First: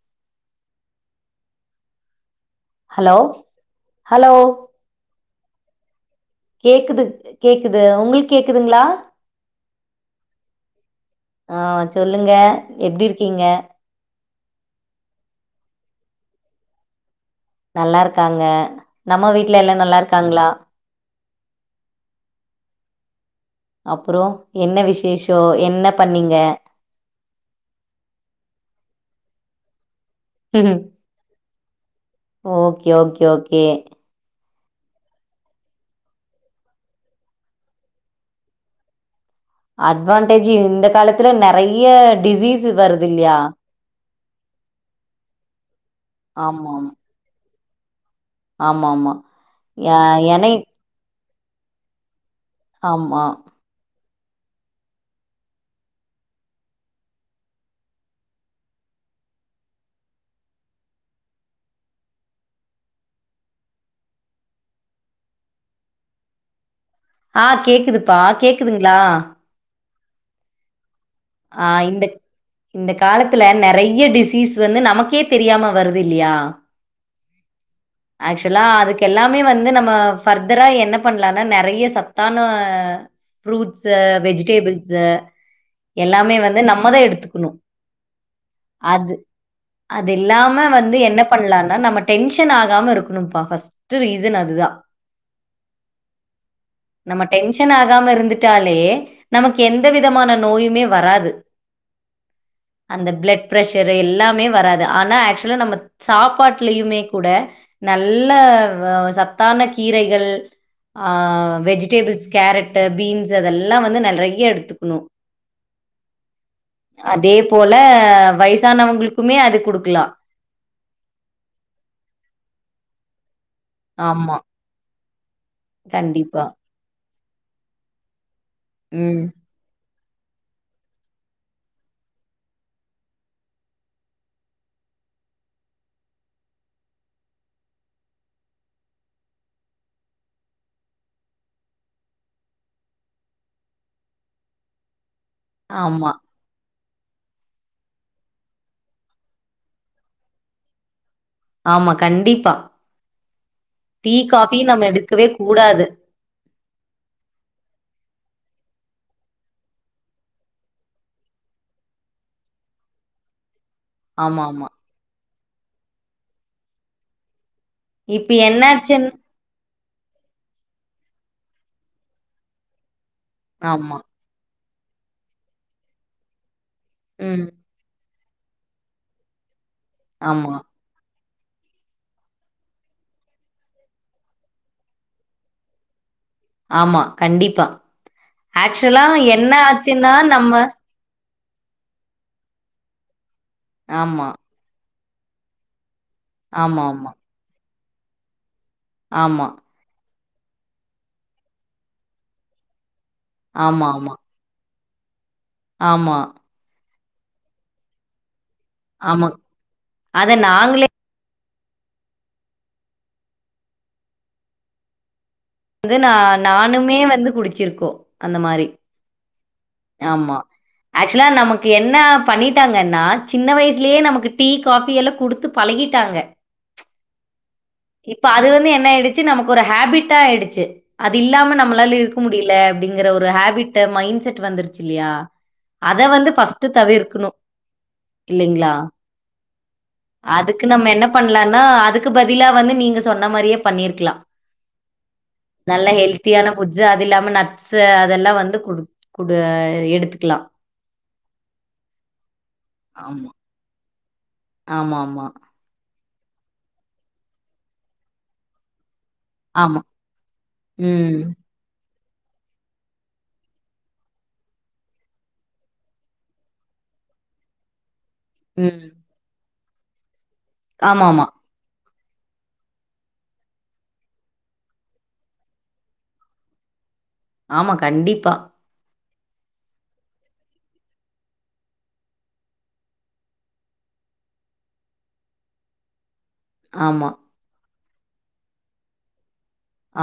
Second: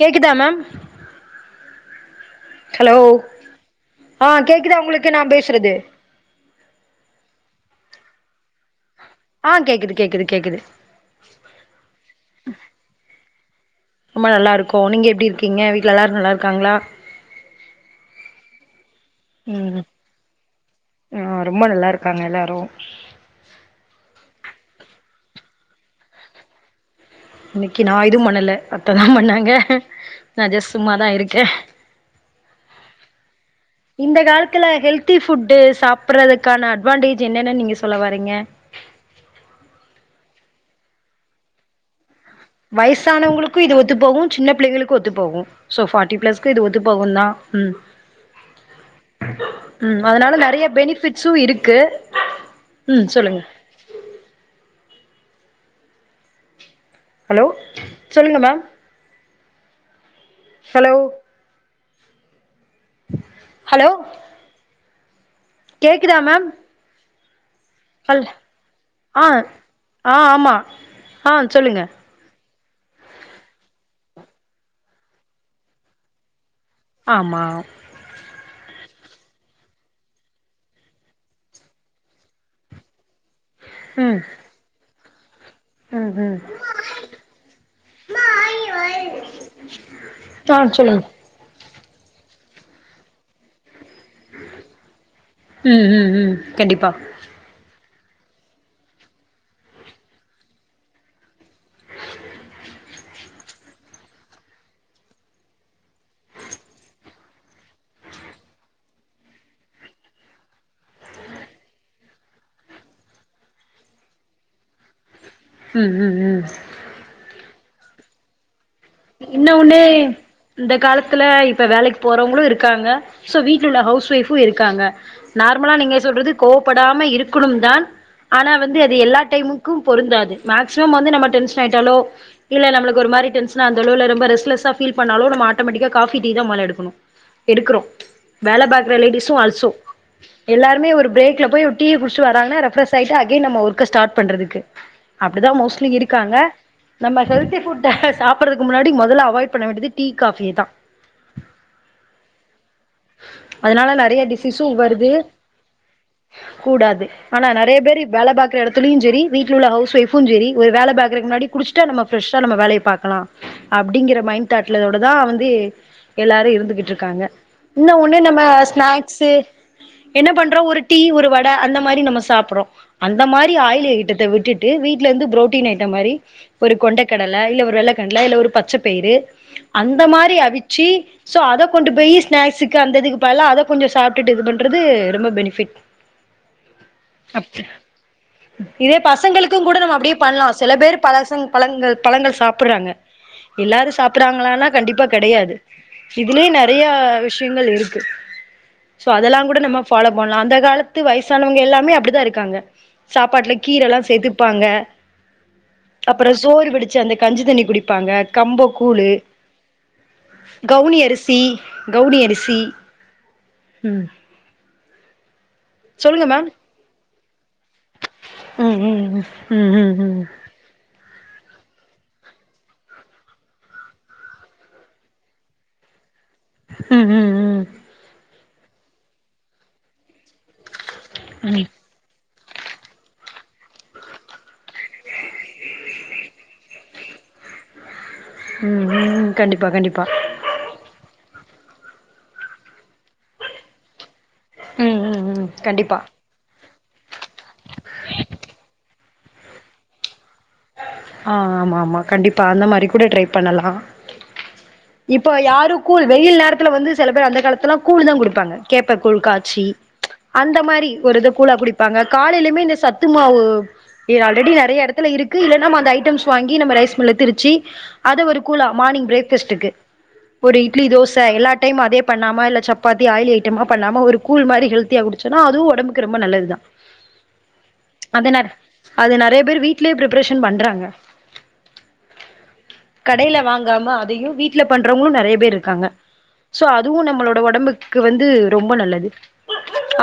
கேக்குதா ma'am hello ஆ hello கேக்குதா உங்களுக்கு நான் பேசுறது கேக்குது கேக்குது உங்களுக்கு கேக்குதுங்களா ஆ கேக்குது கேக்குது கேக்குது ஆ சொல்லுங்க எப்டி இருக்கீங்க ரொம்ப நல்லா இருக்கோ நீங்க எப்டி இருக்கீங்க வீட்ல எல்லாரும் நல்லா இருக்காங்களா நல்லா இருக்காங்க நம்ம வீட்ல ம் எல்லாம் நல்லா இருக்காங்களா ஆ ரொம்ப நல்லா இருக்காங்க எல்லாரும் அப்பறோ என்ன விசேஷோ என்ன பண்ணீங்க இன்னைக்கு நான் எதுவும் பண்ணல அத்ததா பண்ணாங்க நா ஜெஸ்ட் சும்மாதா இருக்கேன் ஓகே ஓகே ஓகே இந்த காலத்துல்ல ஹெல்தி ஃபுட்டு சாப்பிட்றதுக்கான அட்வான்டேஜ் என்னென்னு நீங்க சொல்ல வரீங்க அட்வான்டேஜ் இந்த காலத்துல நறைய டிசீஸ் வருது இல்லையா வயசானவங்களுக்கும் இது ஒத்து போகும் சின்ன பிள்ளைங்களுக்கு ஒத்து போகும் சோ ஃபார்ட்டி பிளஸ்க்கு இது ஆமா ஒத்து போகும் தான் ம் ஆமா ஆமா ஆ ம் அதனால எனை நறைய பெனிப்ஃபிட் சூ இருக்கு ம் ஆமா சொல்லுங்க ஹலோ சொல்லுங்க மேம் ஹலோ ஹலோ கேக்குதா மேம் ஆ கேக் சொல் ஆ ஆ ஆமா ஆ இந்த இந்த காலத்துல நறைய டிசீஸ் வந்து நமக்கே தெரியாம வருது இல்லையா ஆமா ஆக்சுவலா அதுக்கு எல்லாமே வந்து நம்ம ஃபர்தரா என்ன பண்ணலானா நறைய சத்தான ஃப்ரூட்ஸ்ஸு ம் வெஜிடேபிள்ஸ ம் எல்லாமே ம் வந்து நம்மதான் எடுத்துக்கணும் அது அது ஆ இல்லாம வந்து சொல்லுங்க என்ன பண்லான்னா நம்ம டெஷன் ஆகாம இருக்கணும்ப்பா ஃபஸ்ட் டு ரீசன் அதுதா ம் ம் ம் கண்டிப்பா நம்ம டென்ஷன் ஆகாம இருந்துட்டாலே நமக்கு எந்த விதமான நோயுமே வராது அந்த பிளட் ப்ரஷரு எல்லாமே வராது ஆனா ஆக்சுவலா நம்ம சாப்பாட்டுலயுமே கூட நல்ல ஆ சத்தான கீரைகள் ஆ வெஜிடேபிள்ஸ் கேரட்டு பீன்ஸு அதெல்லா வந்து நெறைய எடுத்துக்குணு ம் ம் ம் அதே போல வயசானவங்களுக் இன்னு ஒன்னு இந்தக் காலத்துல இப்ப வேலைக்கு போறவங்களு இருக்காங்க சோ வீட்ல உள்ள ஹவுஸ் ஆமா, ஒய்ஃபு இருக்காங்க நார்மலா நீங்க சொல்றது கண்டிப்பா. கோவப்படாம இருக்கணும் தான் ஆனா வந்து எல்லா ம். டைமு க்கும் பொருந்தாது மேக்சிமம் வந்து நம்ம டென்ஷனாயிட்டாலோ இல்ல நம்மளுக்கு ஒரு மாரி டென்ஷ் அந்தளவுல ரொம்ப ரெஸ்லஸ்ஸா ஃபீல் பண்ணாலோ நம்ம ஆட்டோமெட்டிக்கா காஃபி டீ தா மொதல்ல எடுக்கனு எடுக்குறோ வேல பாக்குற லேடிஸு ஆல்சோ எல்லாருமே ஒரு பிரேக்ல போய் ஒரு டீய குடிச்சிட்டு வராங்கன்னா ரெஃப்ரஸ் ஆகிட்டு அகைன் நம்ம ஒர்க்க ஸ்டார்ட் பண்றதுக்கு அப்டிதா மோஸ்ட்லி ஆமா, இருக்காங்க நம்ம ஹெல்த்தி ஃபுட்ட சாப் புறதுக்கு முன்னாடி மொதல்ல அவாய்ட் பண்ண வேண்டியது டீ காஃபிய தா ஆமா கண்டிப்பா அதனால டீ நெறைய காஃபி டிசீஸு நம்ம வருது எடுக்கவே கூடாது கூடாது ஆனா நெறைய பேரு வேல பாக்குற எடத்துலயு‌ செரி வீட்ல உள்ள ஹவுஸ் ஒய்ஃபு செரி ஒரு வேல பாக்கறக்கு முன்னாடி குடிஸ்ட்டா நம்ம ஃப்ரெஷ்ஷா நம்ம வேலைய பாக்கலா அப்டிங்கிற மைண்ட் ஆமாமா. தாட்ல ஓட தா வந்து எல்லாரு இருந்துக்கிட்டு இருக்காங்க இன்னு ஒன்னு இப்ப நம்ம என்னாச்சுன் ஸ்நாக்ஸு என்ன பண்றோ ஒரு டீ ஒரு வட அந்த மாரி நம்ம சாப்றோ அந்த மாரி ஆயில் ஆமா. ஐட்டத்த விட்டுட் டு வீட்லேருந்து புரோட்டீன் ஐட்ட மாரி ஒரு கொண்டக்கடலை ம். இல்ல ஒரு வெள்ள கல்ல ஒரு பச்சப்பயிரு அந்த மாரி ஆமா, அவிச்சு ஸோ அத கொண்டு போயி ஸ்நாக்ஸுக்கு அந்த இதுக்கு பதிலா அத கொஞ்ச சாப்ட்டுட்டு இது பண்றது ரொம்ப‌ பெனிஃபிட் ஆமா அப் கண்டிப்பா இதே ஆக்சுவலா என்ன பசங்களுக்கு கூட நம்ம ஆச்சுன்னா அப்டியே பண்லா நம்ம செல பேர் பசங் பழங்கள் பழங்கள் சாப்புறாங்க எல்லாரு ஆமா, சாப்புறாங்களான்னா கண்டிப்பா கெடையாது இதுலயே நெறைய ஆமாமா. விஷயங்கள் இருக்கு சோ அதெல்லா ஆமா, கூட நம்ம ஃபாலோ பண்லா அந்தக் காலத்து வயசானவங்க எல்லாமே அப்டி தா இருக்காங்க சாப்பாட்ல கீர எல்லா ஆமாமா. சேத்து ப்பாங்க ஆமா, ஆமா. ஆமா, அப்பற சோறு வடிச்சு அந்த கஞ்சி தண்ணி குடிப்பாங்க கம்போ கூழு ஆமா. அத நாங்களே கவுனி அரிசி கவுனி அரிசி ம் வந்து நா சொல்லுங்க மேம் நானுமே வந்து குடிச்சிருக்கோ அந்த மாரி ம் ம் ம் ம் ம் ம் ம் ம் ஆமா ஆக்சுவலா நமக்கு என்ன பண்ணிட்டாங்கன்னா சின்ன வயசுலேயே நமக்கு டீ காஃபி எல்லா குடுத்து பழகிட்டாங்க ம் ஹு ம் இப்ப அது வந்து என்ன ஆயிடுச்சு நமக்கு ஒரு ஹேபிட்டா ஆயிடுச்சு அது இல்லாம ம் ம் நம்மளால இருக் க முடியல அப்டிங்கற ஒரு ஹேபிட்டு மைண்ட் செட் வந்துருச்சு இல்லையா அத வந்து ஃபஸ்ட்டு தவிர்க்கணு ம் ம் கண்டிப்பா கண்டிப்பா அதுக்கு நம்ம என்ன பண்லான்னா அதுக்கு பதிலா வந்து நீங்க சொன்ன மாறியே பண்ணிருக்லா ம் ம் ம் நல்லா கண்டிப்பா ஹெல் த்தியான ஃபுட்ஸு அது இல்லாம நட்ஸு அதெல்லா வந்து குடுத் குடு எடுத்துக்குலா ஆ ஆமா ஆமா கண்டிப்பா அந்த மாறி கூட ட்ரை ஆமா. பண்ணலா ஆமாமா. இப்போ ஆமா. எ யாரு கூழ் வெயில் நேரத்துல வந்து சில பேர் அந்த காலத்துலா கூழ்தா குடுப்பாங்க கேப்ப கூழ் கா ச்சி ஆமா. அந்த மாறி ஒரு ம். இது கூழா‌ குடிப் பாங்க காலைலிமே இந்த சத்து மாவு இது ஆல்ரெடி நெறையா எடத்துல இருக் க்கு இல்லனா‌ அந்த ஐட்டம்ஸ் கீ கு இல்ல நம்மோ அந்த ஐட்டம்ஸ் வாங்கி நம்ம‌ ரைஸ் மில்ல திரிச்சி அத‌ ஒரு கூழா ம். மார்னிங் பிரேக்கஸ்ட்டுக்கு ஒரு இட்லி தோச ஆமாமா. எல்லா டைமு அதே பண்ணாம இல்ல சப்பாத்தி ஆயில் ஐட்டமா பண்ணாம ஒரு கூழ் மாறி ஹெல்த்தியா குடிச்சோனா அதூ ஒடம்புக்கு ரொம்ப நல்லதுதா ஆமா, அத கண்டிப்பா. நெற் அது நெறைய பேரு வீட்லே ப்ரிப் புரேஷன் பண்றாங்க கடைல வாங்காம அதையு வீட்ல பண்றவங்களு நெறைய பேர் இருக்காங்க சோ அதுவு ஆமா. நம்மளோட ஒடம்புக்கு வந்து ரொம்ப நல்லது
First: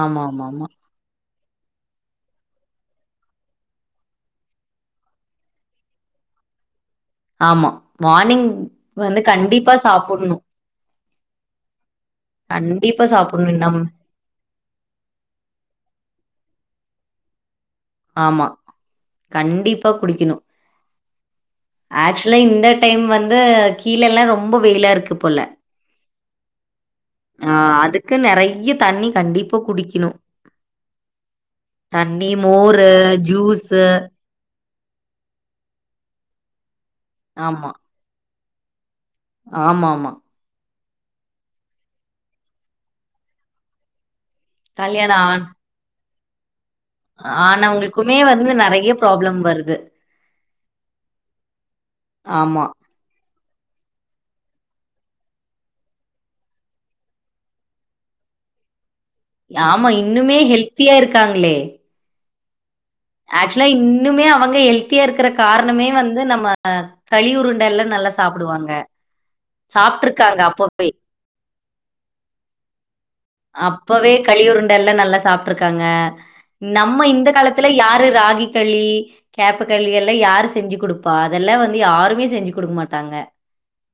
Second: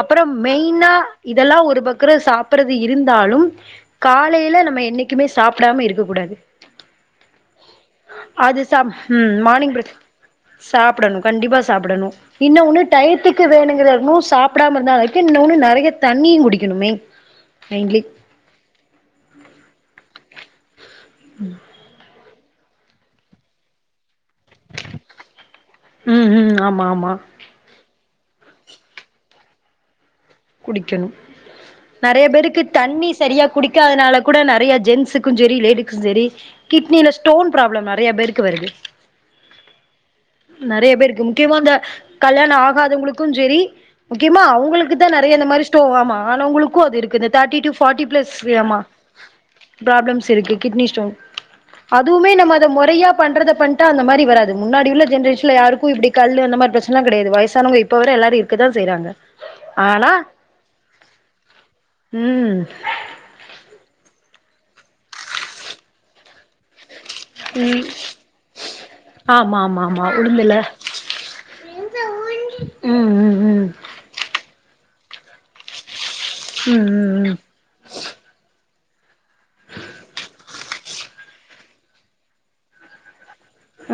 அப்புறம் ஆமாமாமா. மெய்னா இதெல்லா ஒரு பக்குற சாப்புறது இருந்தாலும் காலையில நம்ம எண்ணிக் குமே சாப்டாம இருக்க கூடாது ஆமா மார்னிங் வந்து கண்டிப்பா சாப்புட்ணு சாப்புடணு கண்டிப்பா சாப்புடணு இன்னு ஒன்னு கண்டிப்பா டயத்துக்கு சாப்புட்ணும். நம் வேணுங்குற நேர்மு சாப் சாப்டாம இருந்தா அது இன்னொன்னு நெறைய தண்ணியு குடிக்கணுமே மெய்ன்லி ஆமா கண்டிப்பா குடிக்கணு ம் ஆக்சுலா இந்த டைம் வந்து கீழலலா ரொம்ப வெயிலா இருக்கு போல ம் ம் ஆமா ஆமா ஆ அதுக்கு நெறைய தண்ணி கண்டிப்பா குடிக்குணு குடிக்கணு நெறைய பேருக்கு மோரு, தண்ணி சரியா ஜூஸு குடிக்காதனால கூட நெறைய ஜென்ஸுக்கு சரி லேடிஸ்க்கு சரி கிட்னில ஸ்டோன் பிராப்ளம் நெறைய பேருக்கு வருது ஆமாம்மா நெறைய பேருக்கு முக்கியமா இந்த கல்யாணோ ஆகாதவுங்குளுக்கு செரி முக்கியமா அவுங் கல்யாண ஆன் இந்த ஸ்டோ ஆமா ஆனவுங்குளுக்கு அது இருக்குது தேட்டி டூ ஃபாட்டி ஆனவங்களுக்குமே வந்து பிளஸ்ஸு ஆமா நெறைய ப்ராப்ளம் வருது. பிராப்ளம்ஸ் இருக்கு கிட்னி ஸ்டோன் அதுவுமே நம்ம ஆமா. அத மொறையா பண்றத பண்ட்டா அந்த மாரி வராது முன்னாடி உள்ள ஜென்ரேஷ்ல யாருக்கு இப்டி கல்லு அந்த மாரி பிரச்னலா கெடையாது வய்சானவ்ங்க இப் போ வர எல்லாரு இருக்கதா செய்றாங்க யாமா ஆனா இன்னுமே ஹெல்த்தியா இருக்காங்ளே ம் ஆக்சுலா இன்னுமே அவங்க ஹெல்த்தியா இருக்குற கார்ணமே வந்து நம்ம அ களி ம் உருண்டல்லா நல்லா சாப்புடுவாங்க ஆமா ஆமா ஆமா சாப்ட்ருக்காங்க உளுந்துல அப்போவே ம் ம் ம் அப்பவே களி உருண்டெல்லா நல்லா சாப்ட்ருக்காங்க ம் நம்ம இந்த ம் காலத் துலே யாரு ராகி களி கேப்ப களி எல்லா யாரு செஞ்சு குடுப்பா அதெல்லா வந்து யாருமே செஞ்சு குடுக்கு மாட்டாங்க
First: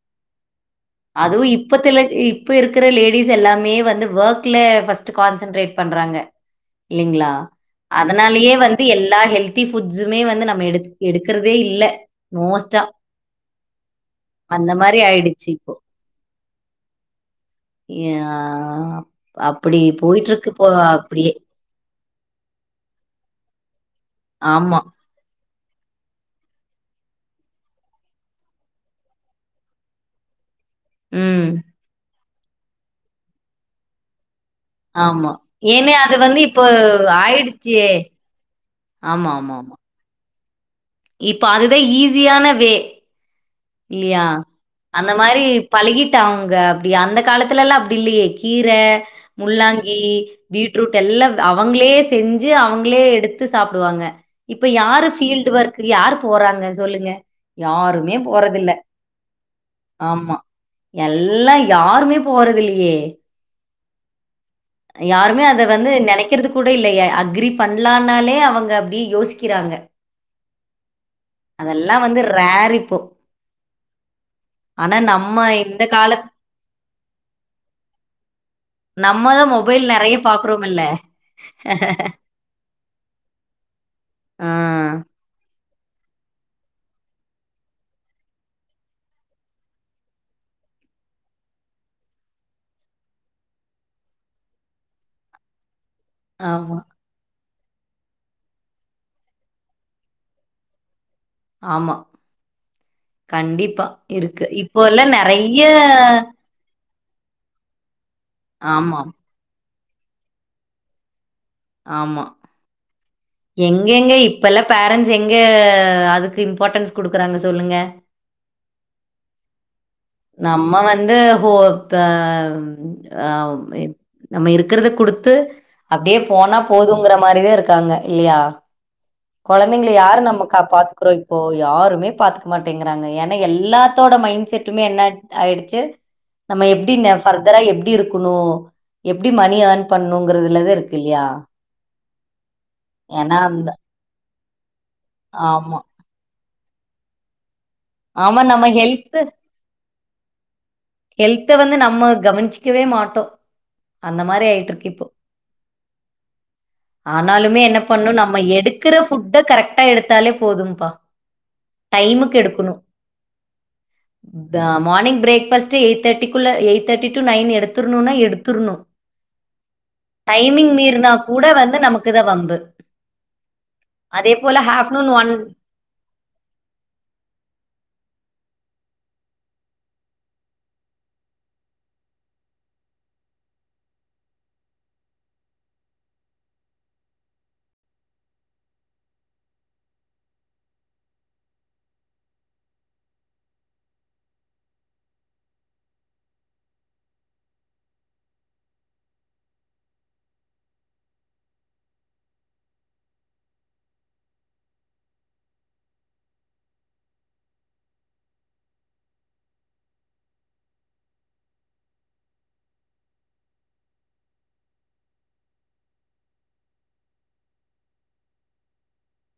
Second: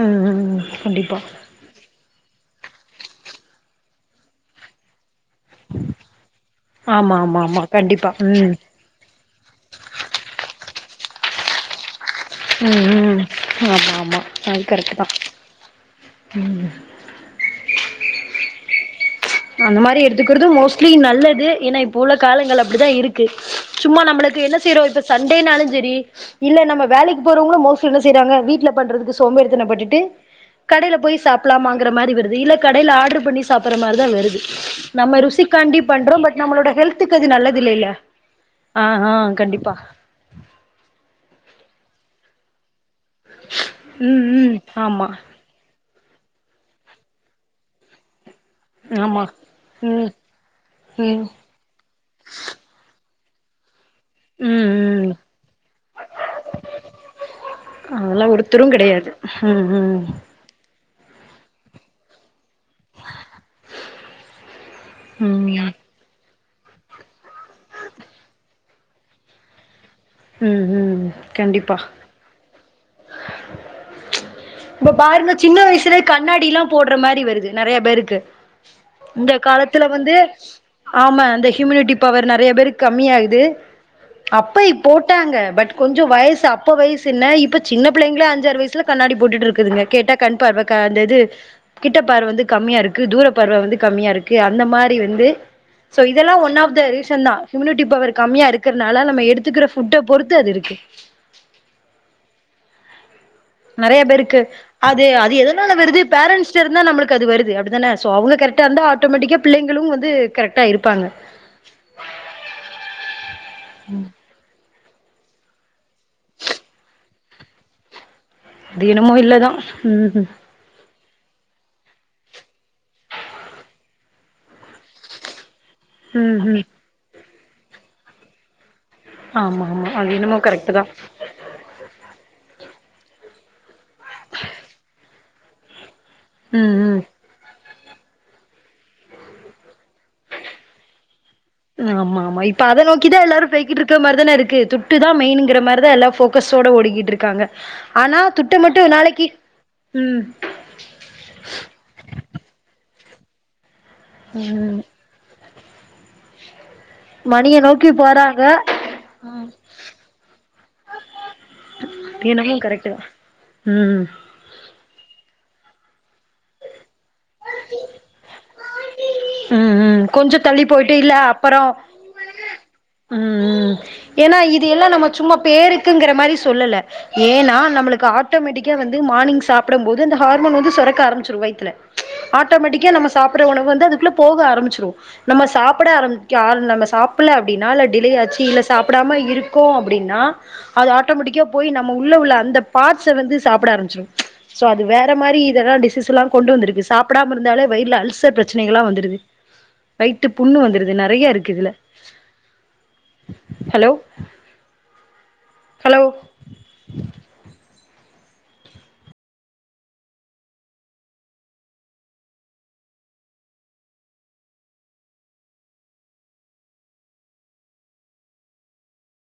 ம் ம் ம் ம் கண்டிப்பா அது இப்பத்துல இப்ப இருக்குற லேடிஸ் எல்லாமே வந்து ஒர்க்ல ஃபஸ்ட்டு கான்சன்ட்ரேட் பண்றாங்க ஆமா இல்லைங்ளா ஆமா ஆமா கண்டிப்பா அதனாலயே ம் வந் து எல்லா ஹெல்தி புட்ஸுமே வந்து நம்ம எடுக் எடுக்கிறதே இல்ல மோஸ்ட்டா ம் ம் ஆமா ஆமா அந்த மாரி ஆயிடுச்சி இப்போ ம் ஏ அந்த மாரி எடுத்துக்குறது மோஸ்ட்லி அப்படியே நல்லது ஏனா இப்போ உள்ள காலங்கள் அப்டிதா இருக்கு சும்மா நம்ளுக்கு என்ன ஆமா செய்றோ இப்ப சண்டேனாலு செரி இல்ல நம்ம வேலைக்கு போறவங்களு மோஸ்ட்லி என்ன செய்றாங்க வீட்ல பண்றதுக்கு சோம்பேரித்தன பட்டுட்டு கடையில போய் ம் சாப்பிலாமாங்கற மாரி வருது இல்ல கடையில ஆட்ரு பண்ணி சாப்பற மாரிதா வருது நம்ம ஆமா ருசிக்காண்டி ஏன்னா அது பண்றோ பட் வந்து இப்போ நம்மளோட ஹெல்த்துக்கு அது நல்லது ஆயிடுச்சே இல்லல ஆ ஆ ஆமா ஆமா கண்டிப்பா ஆமா இப்ப அதுதா ஈஸியான வே ம் இல்லயா ம் ஆமா அந்த மாரி பழகிட்டாங்க அப்டி அந்த காலத்துலலா அப்டி இல்லயே கீர ஆமா முள்ளாங்கி ம் பீட்ரூட் ம் எல்லா அவங்ளே செஞ்சி அவங்ளே எடுத் து சாப்புடுவாங்க இப்ப ம் யாரு ம் பீல்டு ஒர்க்கு யாரு போறாங்க சொல்லுங்க யாருமே ஒருத்ரு போறதில்ல கெடையாது ம் ம் ஆமா எல்லா யாருமே போறது இல்லையே யாருமே அத ம் வந்து நெனைக் கறது கூட இல்லயே அக்ரி பண்லானாலே அவங்க அப்டியே யோசிக்கிறாங்க ம் ம் கண்டிப்பா அதெல்லா வந்து ரேர்ரிப் இப்ப பாருங்க நம்ம சின்ன இந்த வயசுலே காலத் கண்ணாடிலா போட்ற மாரி வருது நெறைய பேருக்கு நம்ம இந்த தான் மொபைல் காலத்துல நெறைய வந்து பாக்குறோம்ல்ல. ஆமா அந்த ஹியுமினிட்டி பவர் நெறைய பேருக்கு கம்மி ஆகுது ஆ. அப்பயு போட்டாங்க பட் கொஞ்ச வயஸ் அப்ப வயஸ் என்ன இப்ப சின்ன பிள்ளைங்களே அஞ்சாறு வயசுல கண்ணாடி போட்டுட்ருக்குதுங்க கேட்டா கண்பார்வ க அந்த இது கிட்ட பார்வ வந்து கம்மியா இருக்கு தூர பார்வ வந்து கம்மியா இருக்கு அந்த மாரி வந்து சோ இதெல்லா ஒன் ஆஃப் ஆமா, த ரீச ட்டுதா இம்யூனிட்டி பவர் கம்மியா இருக்றனால நம்ம எத்துக்கிற ஃபுட்ட பொறுத்து அது இருக்கு ஆமா கண்டிப்பா நெறைய பேருக்கு இருக்கு. அது இப்போலாம் அது நெறைய எதனால வருது பேரன்ட்ஸ் ச்ச இருந்தா நம்ளுக்கு அது வருது அப்டிதானே சோ அவங்க கரெக்டா இருந்தா ஆமா, ஆட்டோமேட்டிக்கா பிள்ளைங்களு வந்து கரெக்டா இருப்பாங்க ஆமா எங்கெங்க இப்பெல்லா பேரன்ட்ஸ் எங்க அதுக்கு இம்பார்ட்டன்ஸ் குடுக்குறாங்க சொல்லுங்க அது என்னமோ இல்லதா ம் ம் நம்ம வந்து நம்ம இருக்கிறத குடுத்து அப்டியே போனா ம்ஹும் போதுங்கிற மாரிதா இருக்காங்க இல்லையா ஆமா ஆமா கொழந்தைங்கள அது யாரு என்னமோ நம்ம கா கரெக்ட் தா பாத்துக்றோம் இப்போ யாருமே பாத்துக்க மாட்டேங்றாங்க ஏனா எல்லாத்தோட மைண்ட் செட்டுமே என்ன அட் ஆயிடுச்சு நம்ம ம் எப்டி ம் இந்த ஃபர்தரா எப்டி இருக்குணு எப்டி மணி ஏர் ன் பண்ணுங்றதுலதா இருக்கு இல்லையா ஏனா அந்த க்க மாரி தானே இருக்கு துட்டு தா மெயினுங்ற ஆமா மாரி தா எல்லா போக்கஸோட ஓடிக்கிட்டு இருக்காங்க ஆனா ஆமா துட்டு நம்ம மட்டு ஹெல்த் நாளக்கி ம் ஹெல்த்த வந்து நம்ம கவனிச்சிக்கவே மாட்டோ அந்த மாரி ம் ஆயிட்ருக்கு இப்போ மணிய ஆனாலுமே என்ன நோக்கி பண்ணு நம்ம போறாங்க எடுக்கிற ஃபுட்ட கரெட்டா எடுத்தாலே போதும்பா டைமுக்கு என்னமோ கரெட்டு தா ம் இந்த மார்னிங் பிரேக்ஃபஸ்ட்டு எயிட் தேர்ட்டிக்குள்ள எய்ட் தேர்ட்டி டூ நைன் எடுத்துர்ணுனா எடுத்துர்ணு ம் கொஞ்ச தள்ளி டைமிங் போயிட்டு மீறினா இல்ல கூட அப்பறோ வந்து நமக்கு தான் வம்பு. ம் ம் அதே ஏனா போல இது எல்லா நம்ம ஆஃப்டர்நூன் சும்மா பேருக்குங்கிற மாரி சொல்லல ஏனா நம்மளுக்கு ஆட்டோமேட்டிக்கா வந்து மார்னிங் சாப்பிடம் போது அந்த ஹார்மோன் வந்து சொரக்க ஆரம்மிச்சிரு வயித்துல ஆட்டோமேட்டிக்கா நம்ம சாப்பிட்ற உணவு வந்து அதுக்குள்ள போக ஆரம்மிச்சிரு நம்ம சாப்புட ஆரம்பிக்க ஆர் நம்ம சாப்பிட்ல அப்டினா இல்ல டிலே ஆச்சு இல்ல சாப்பிடாம இருகோ அப்டினா அது ஆட்டோமேட்டிக்கா போய் நம்ம உள்ள உள்ள அந்த பாட்ஸ வந்து சாப்பிட ஆரம்மிச்சிரு சோ அது வேற மாரி இதெல்லா டிசீஸ்லா கொண்டு வந்திருக்கு சாப்பிடாம இருந்தாலே வயிறுல அல்சர் பிரச்சனைகள்லா வந்து துருது வயித்து புண்ணு வந்துருது நெறையா இருக்கு இதுல ஹலோ ஹலோ